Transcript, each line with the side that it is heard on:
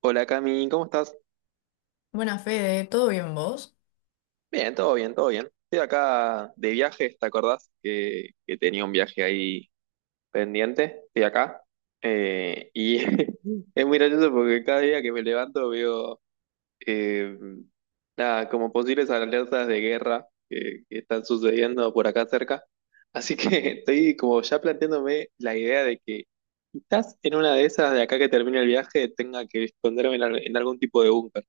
right: Hola, Cami, ¿cómo estás?
left: Buenas, Fede, ¿todo bien vos?
right: Bien, todo bien, todo bien. Estoy acá de viaje. ¿Te acordás que tenía un viaje ahí pendiente? Estoy acá. Y es muy gracioso porque cada día que me levanto veo eh, nada, como posibles alertas de guerra que están sucediendo por acá cerca. Así que estoy como ya planteándome la idea de que quizás en una de esas de acá que termine el viaje tenga que esconderme en algún tipo de búnker.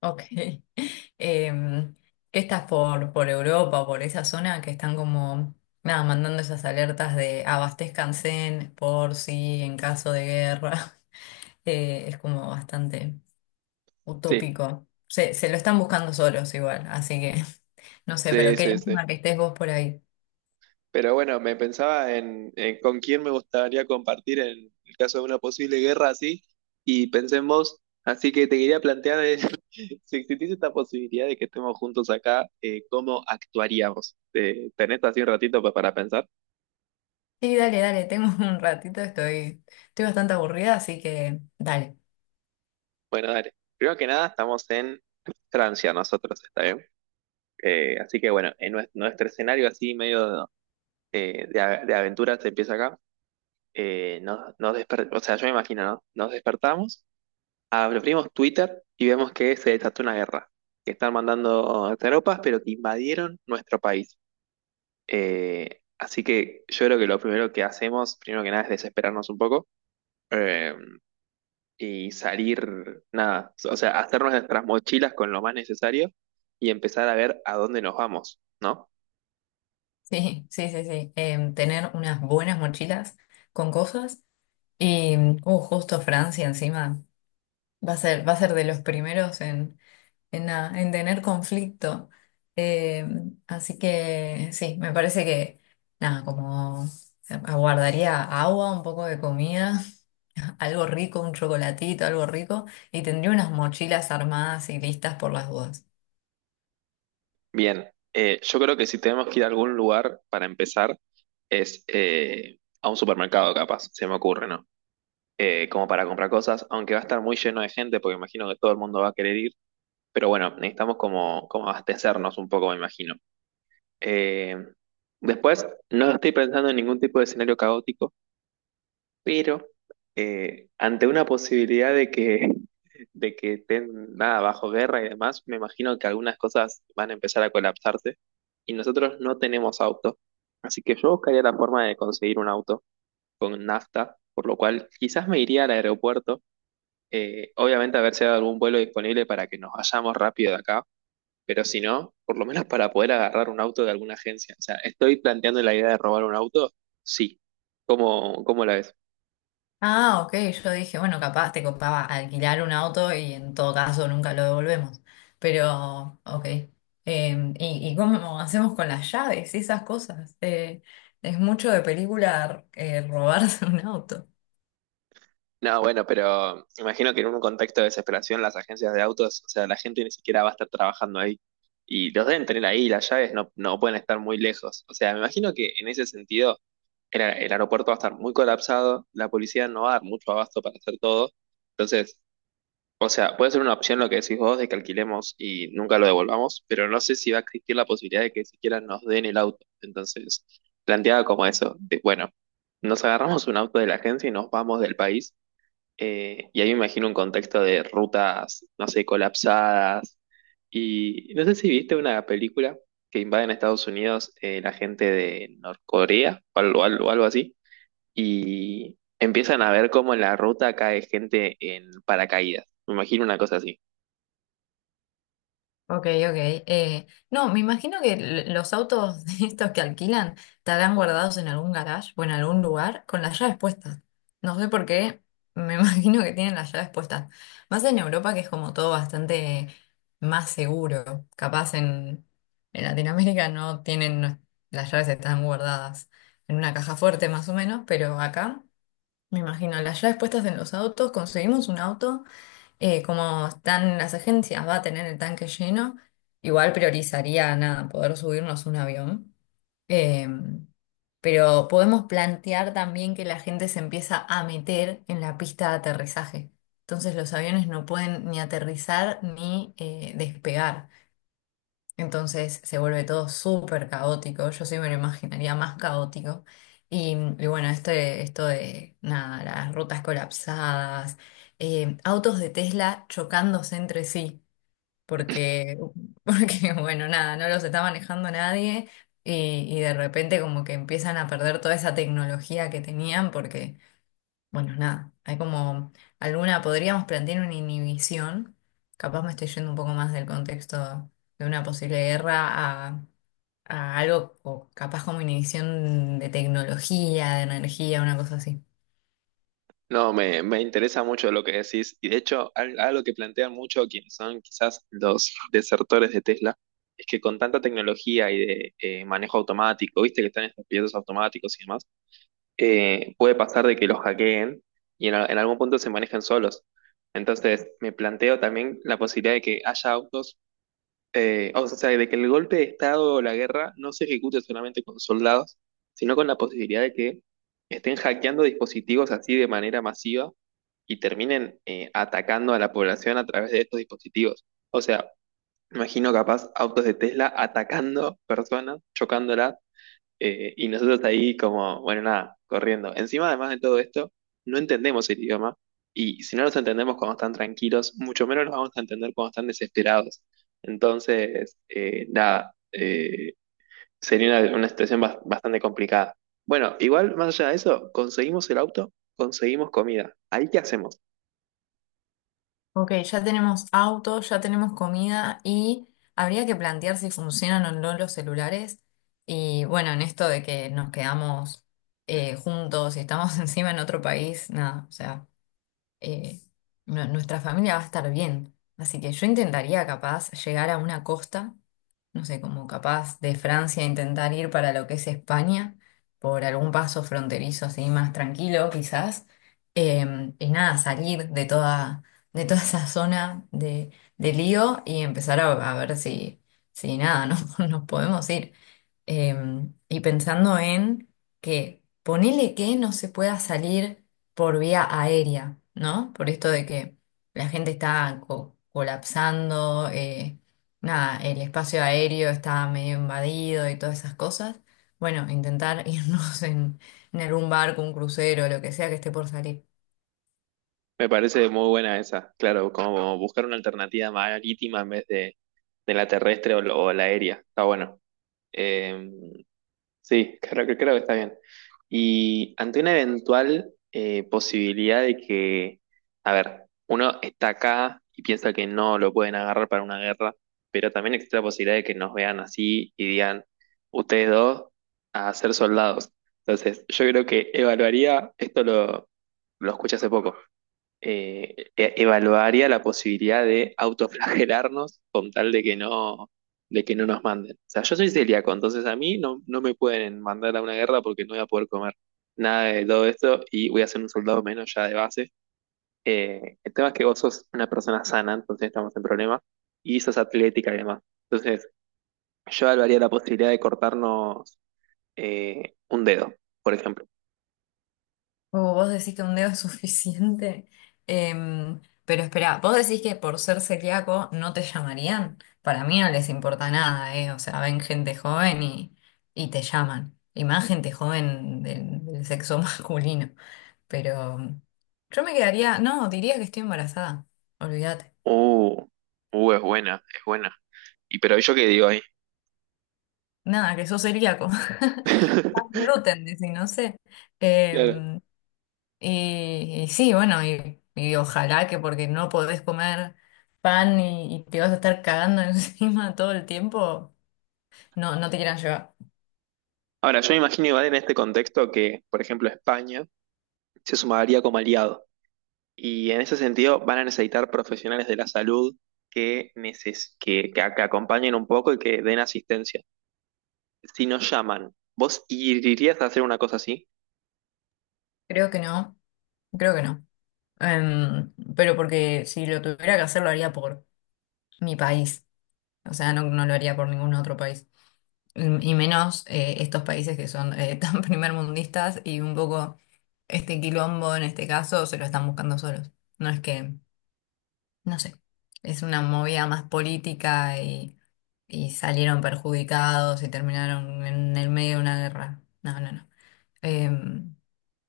left: Ok. Em, ¿qué estás por Europa, por esa zona que están como, nada, mandando esas alertas de abastezcanse por si en caso de guerra? Es como bastante
right: Sí,
left: utópico. Se lo están buscando solos igual, así que no sé, pero
right: sí,
left: qué
right: sí, sí.
left: lástima que estés vos por ahí.
right: Pero bueno, me pensaba en con quién me gustaría compartir en el caso de una posible guerra así, y pensé en vos, así que te quería plantear, si existiese esta posibilidad de que estemos juntos acá, ¿cómo actuaríamos? ¿Tenés así un ratito para pensar?
left: Sí, dale, dale, tengo un ratito, estoy bastante aburrida, así que dale.
right: Bueno, dale. Primero que nada, estamos en Francia nosotros, ¿está bien? Así que bueno, en nuestro escenario así medio de aventuras empieza acá. O sea, yo me imagino, ¿no? Nos despertamos, abrimos Twitter y vemos que se desató una guerra, que están mandando tropas, pero que invadieron nuestro país. Así que yo creo que lo primero que hacemos, primero que nada, es desesperarnos un poco, eh, y salir, nada, o sea, hacernos nuestras mochilas con lo más necesario y empezar a ver a dónde nos vamos, ¿no?
left: Sí, sí, sí, sí. Tener unas buenas mochilas con cosas y, justo Francia encima va a ser de los primeros nada, en tener conflicto. Eh, Así que sí, me parece que nada, como aguardaría agua, un poco de comida, algo rico, un chocolatito, algo rico, y tendría unas mochilas armadas y listas por las dudas.
right: Bien, yo creo que si tenemos que ir a algún lugar para empezar, es a un supermercado, capaz, se me ocurre, ¿no? Eh, como para comprar cosas, aunque va a estar muy lleno de gente porque imagino que todo el mundo va a querer ir, pero bueno, necesitamos como abastecernos un poco, me imagino. Eh, después, no estoy pensando en ningún tipo de escenario caótico, pero ante una posibilidad de que, de que estén, nada, bajo guerra y demás, me imagino que algunas cosas van a empezar a colapsarse y nosotros no tenemos auto. Así que yo buscaría la forma de conseguir un auto con nafta, por lo cual quizás me iría al aeropuerto, obviamente haber sido algún vuelo disponible para que nos vayamos rápido de acá, pero si no, por lo menos para poder agarrar un auto de alguna agencia. O sea, ¿estoy planteando la idea de robar un auto? Sí. ¿Cómo, cómo la ves?
left: Ah, ok, yo dije, bueno, capaz te copaba alquilar un auto y en todo caso nunca lo devolvemos. Pero, ok. Y cómo hacemos con las llaves y esas cosas? Es mucho de película robarse un auto.
right: No, bueno, pero imagino que en un contexto de desesperación las agencias de autos, o sea, la gente ni siquiera va a estar trabajando ahí. Y los deben tener ahí, las llaves no, no pueden estar muy lejos. O sea, me imagino que en ese sentido el aeropuerto va a estar muy colapsado, la policía no va a dar mucho abasto para hacer todo. Entonces, o sea, puede ser una opción lo que decís vos de que alquilemos y nunca lo devolvamos, pero no sé si va a existir la posibilidad de que siquiera nos den el auto. Entonces, planteaba como eso, de, bueno, nos agarramos un auto de la agencia y nos vamos del país, y ahí me imagino un contexto de rutas, no sé, colapsadas. Y no sé si viste una película que invade en Estados Unidos, la gente de Norcorea o algo, algo así, y empiezan a ver cómo en la ruta cae gente en paracaídas. Me imagino una cosa así.
left: Ok, ok. No, me imagino que los autos estos que alquilan estarán guardados en algún garage o en algún lugar con las llaves puestas. No sé por qué, me imagino que tienen las llaves puestas. Más en Europa que es como todo bastante más seguro. En Latinoamérica no tienen, no- las llaves están guardadas en una caja fuerte más o menos, pero acá me imagino las llaves puestas en los autos. Conseguimos un auto. Como están las agencias, va a tener el tanque lleno. Igual priorizaría nada, poder subirnos un avión. Eh, pero podemos plantear también que la gente se empieza a meter en la pista de aterrizaje. Entonces los aviones no pueden ni aterrizar ni despegar. Entonces se vuelve todo súper caótico. Yo sí me lo imaginaría más caótico. Y, mm, y bueno, esto de nada, las rutas colapsadas, autos de Tesla chocándose entre sí, porque, porque bueno, nada, no los está manejando nadie. Y de repente como que empiezan a perder toda esa tecnología que tenían porque bueno, nada, hay como alguna, podríamos plantear una inhibición, capaz me estoy yendo un poco más del contexto de una posible guerra a algo o capaz como inhibición de tecnología, de energía, una cosa así.
right: No, me interesa mucho lo que decís, y de hecho algo que plantean mucho quienes son quizás los desertores de Tesla es que con tanta tecnología y de, manejo automático, viste que están estos pilotos automáticos y demás, puede pasar de que los hackeen y en algún punto se manejen solos. Entonces me planteo también la posibilidad de que haya autos. O sea, de que el golpe de Estado o la guerra no se ejecute solamente con soldados, sino con la posibilidad de que estén hackeando dispositivos así de manera masiva y terminen, atacando a la población a través de estos dispositivos. O sea, imagino capaz autos de Tesla atacando personas, chocándolas, y nosotros ahí como, bueno, nada, corriendo. Encima, además de todo esto, no entendemos el idioma, y si no los entendemos cuando están tranquilos, mucho menos los vamos a entender cuando están desesperados. Entonces, nada, sería una situación bastante complicada. Bueno, igual, más allá de eso, conseguimos el auto, conseguimos comida. ¿Ahí qué hacemos?
left: Ok, ya tenemos autos, ya tenemos comida y habría que plantear si funcionan o no los celulares. Y bueno, en esto de que nos quedamos juntos y estamos encima en otro país, nada, o sea. eh, Nuestra familia va a estar bien. Así que yo intentaría capaz llegar a una costa, no sé, como capaz de Francia intentar ir para lo que es España, por algún paso fronterizo así más tranquilo quizás. Y nada, salir de toda esa zona de lío y empezar a ver si, si nada, no, nos podemos ir. Eh, y pensando en que ponele que no se pueda salir por vía aérea, ¿no? Por esto de que la gente está colapsando, nada, el espacio aéreo estaba medio invadido y todas esas cosas. Bueno, intentar irnos en algún barco, un crucero, lo que sea que esté por salir.
right: Me parece muy buena esa, claro, como buscar una alternativa marítima en vez de la terrestre o la aérea. Está bueno. Eh, sí, creo que está bien. Y ante una eventual, posibilidad de que, a ver, uno está acá y piensa que no lo pueden agarrar para una guerra, pero también existe la posibilidad de que nos vean así y digan, ustedes dos, a ser soldados. Entonces, yo creo que evaluaría, lo escuché hace poco, evaluaría la posibilidad de autoflagelarnos con tal de que no nos manden. O sea, yo soy celíaco, entonces a mí no, no me pueden mandar a una guerra porque no voy a poder comer nada de todo esto y voy a ser un soldado menos ya de base. El tema es que vos sos una persona sana, entonces estamos en problema, y sos atlética y demás. Entonces, yo evaluaría la posibilidad de cortarnos, un dedo, por ejemplo.
left: O vos decís que un dedo es suficiente. Pero espera, vos decís que por ser celíaco no te llamarían. Para mí no les importa nada, ¿eh? O sea, ven gente joven y te llaman. Y más gente joven del sexo masculino. Pero yo me quedaría, no, diría que estoy embarazada. Olvídate.
right: Uh, es buena, es buena. ¿Y pero yo qué digo ahí?
left: Nada, que sos celíaco. Más gluten, dice, no sé. Eh,
right: Claro.
left: y sí, bueno, y ojalá que porque no podés comer pan y te vas a estar cagando encima todo el tiempo, no, no te quieran llevar.
right: Ahora, yo me imagino igual en este contexto que, por ejemplo, España se sumaría como aliado. Y en ese sentido van a necesitar profesionales de la salud que, que acompañen un poco y que den asistencia. Si nos llaman, ¿vos irías a hacer una cosa así?
left: Creo que no, creo que no. Pero porque si lo tuviera que hacer, lo haría por mi país. O sea, no, no lo haría por ningún otro país. Mm, y menos estos países que son tan primermundistas y un poco este quilombo en este caso se lo están buscando solos. No es que, no sé, es una movida más política y salieron perjudicados y terminaron en el medio de una guerra. No, no, no. Em,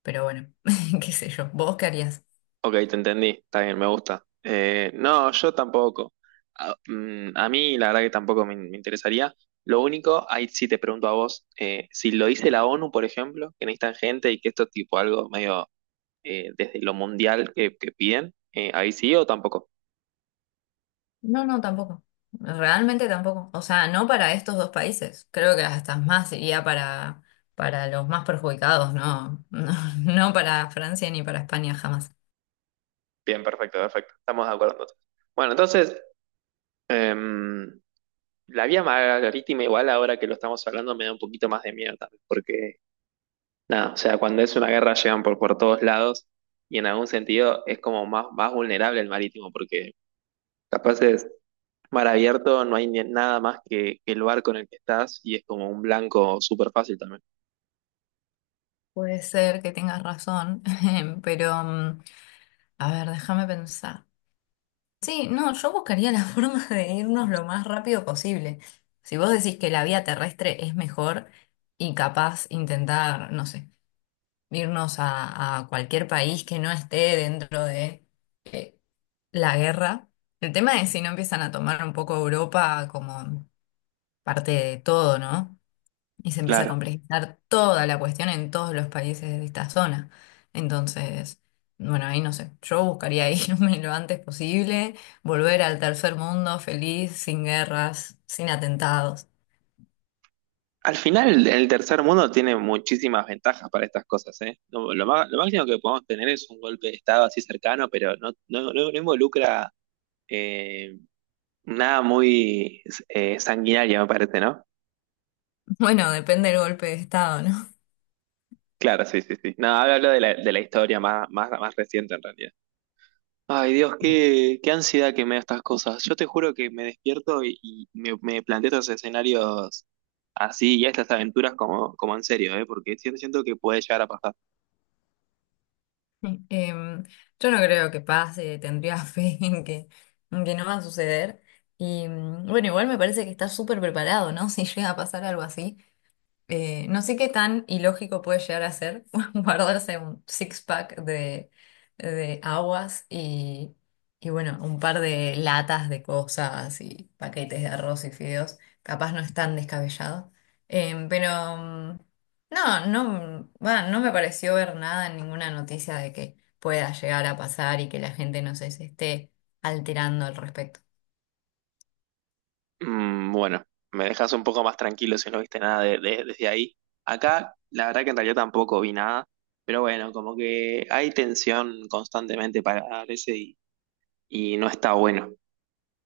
left: pero bueno, qué sé yo, ¿vos qué harías?
right: Ok, te entendí, está bien, me gusta. No, yo tampoco. A, mm, a mí la verdad que tampoco me, me interesaría. Lo único, ahí sí te pregunto a vos, ¿si lo dice la ONU, por ejemplo, que necesitan gente y que esto es tipo algo medio, desde lo mundial que piden? ¿Ahí sí o tampoco?
left: No, no, tampoco. Realmente tampoco. O sea, no para estos dos países. Creo que hasta más iría para los más perjudicados, ¿no? No, no para Francia ni para España jamás.
right: Bien, perfecto, perfecto. Estamos de acuerdo entonces. Bueno, entonces, em, la vía marítima igual ahora que lo estamos hablando me da un poquito más de miedo también, porque nada, o sea, cuando es una guerra llegan por todos lados, y en algún sentido es como más, más vulnerable el marítimo, porque capaz es mar abierto, no hay nada más que el barco en el que estás y es como un blanco súper fácil también.
left: Puede ser que tengas razón, pero mm, a ver, déjame pensar. Sí, no, yo buscaría la forma de irnos lo más rápido posible. Si vos decís que la vía terrestre es mejor y capaz intentar, no sé, irnos a cualquier país que no esté dentro de... eh, la guerra. El tema es si no empiezan a tomar un poco Europa como parte de todo, ¿no? Y se empieza a
right: Claro.
left: complejizar toda la cuestión en todos los países de esta zona. Entonces, bueno, ahí no sé, yo buscaría irme lo antes posible, volver al tercer mundo feliz, sin guerras, sin atentados.
right: Al final, el tercer mundo tiene muchísimas ventajas para estas cosas, ¿eh? Lo máximo que podemos tener es un golpe de Estado así cercano, pero no involucra, eh, nada muy, sanguinario, me parece, ¿no?
left: Bueno, depende del golpe de Estado, ¿no?
right: Claro, sí, sí, sí. No, hablo, hablo de la historia más, más, más reciente en realidad. Ay, Dios, qué, qué ansiedad que me da estas cosas. Yo te juro que me despierto y me planteo estos escenarios así y estas aventuras como, como en serio, ¿eh? Porque siento que puede llegar a pasar.
left: Sí. Yo no creo que pase, tendría fe en que no va a suceder. Y mm, bueno, igual me parece que está súper preparado, ¿no? Si llega a pasar algo así. No sé qué tan ilógico puede llegar a ser guardarse un six-pack de aguas y, bueno, un par de latas de cosas y paquetes de arroz y fideos. Capaz no es tan descabellado. Pero mm, no, no, va, no me pareció ver nada en ninguna noticia de que pueda llegar a pasar y que la gente no se se esté alterando al respecto.
right: Mm, bueno, me dejas un poco más tranquilo si no viste nada desde ahí. Acá, la verdad que en realidad tampoco vi nada, pero bueno, como que hay tensión constantemente para ese, y no está bueno.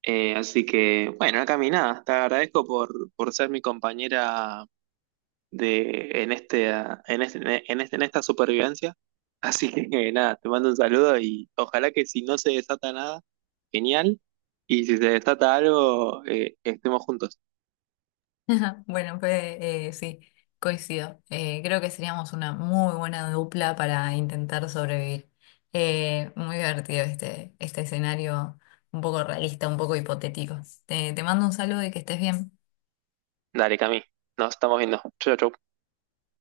right: Así que, bueno, acá mi, nada, te agradezco por ser mi compañera de, en este, ah, en este- en este- en esta supervivencia. Así que nada, te mando un saludo y ojalá que si no se desata nada, genial. Y si se desata algo, estemos juntos.
left: Bueno, pues sí, coincido. Creo que seríamos una muy buena dupla para intentar sobrevivir. Muy divertido este escenario, un poco realista, un poco hipotético. Te mando un saludo y que estés bien.
right: Dale, Cami. Nos estamos viendo. Chau, chau.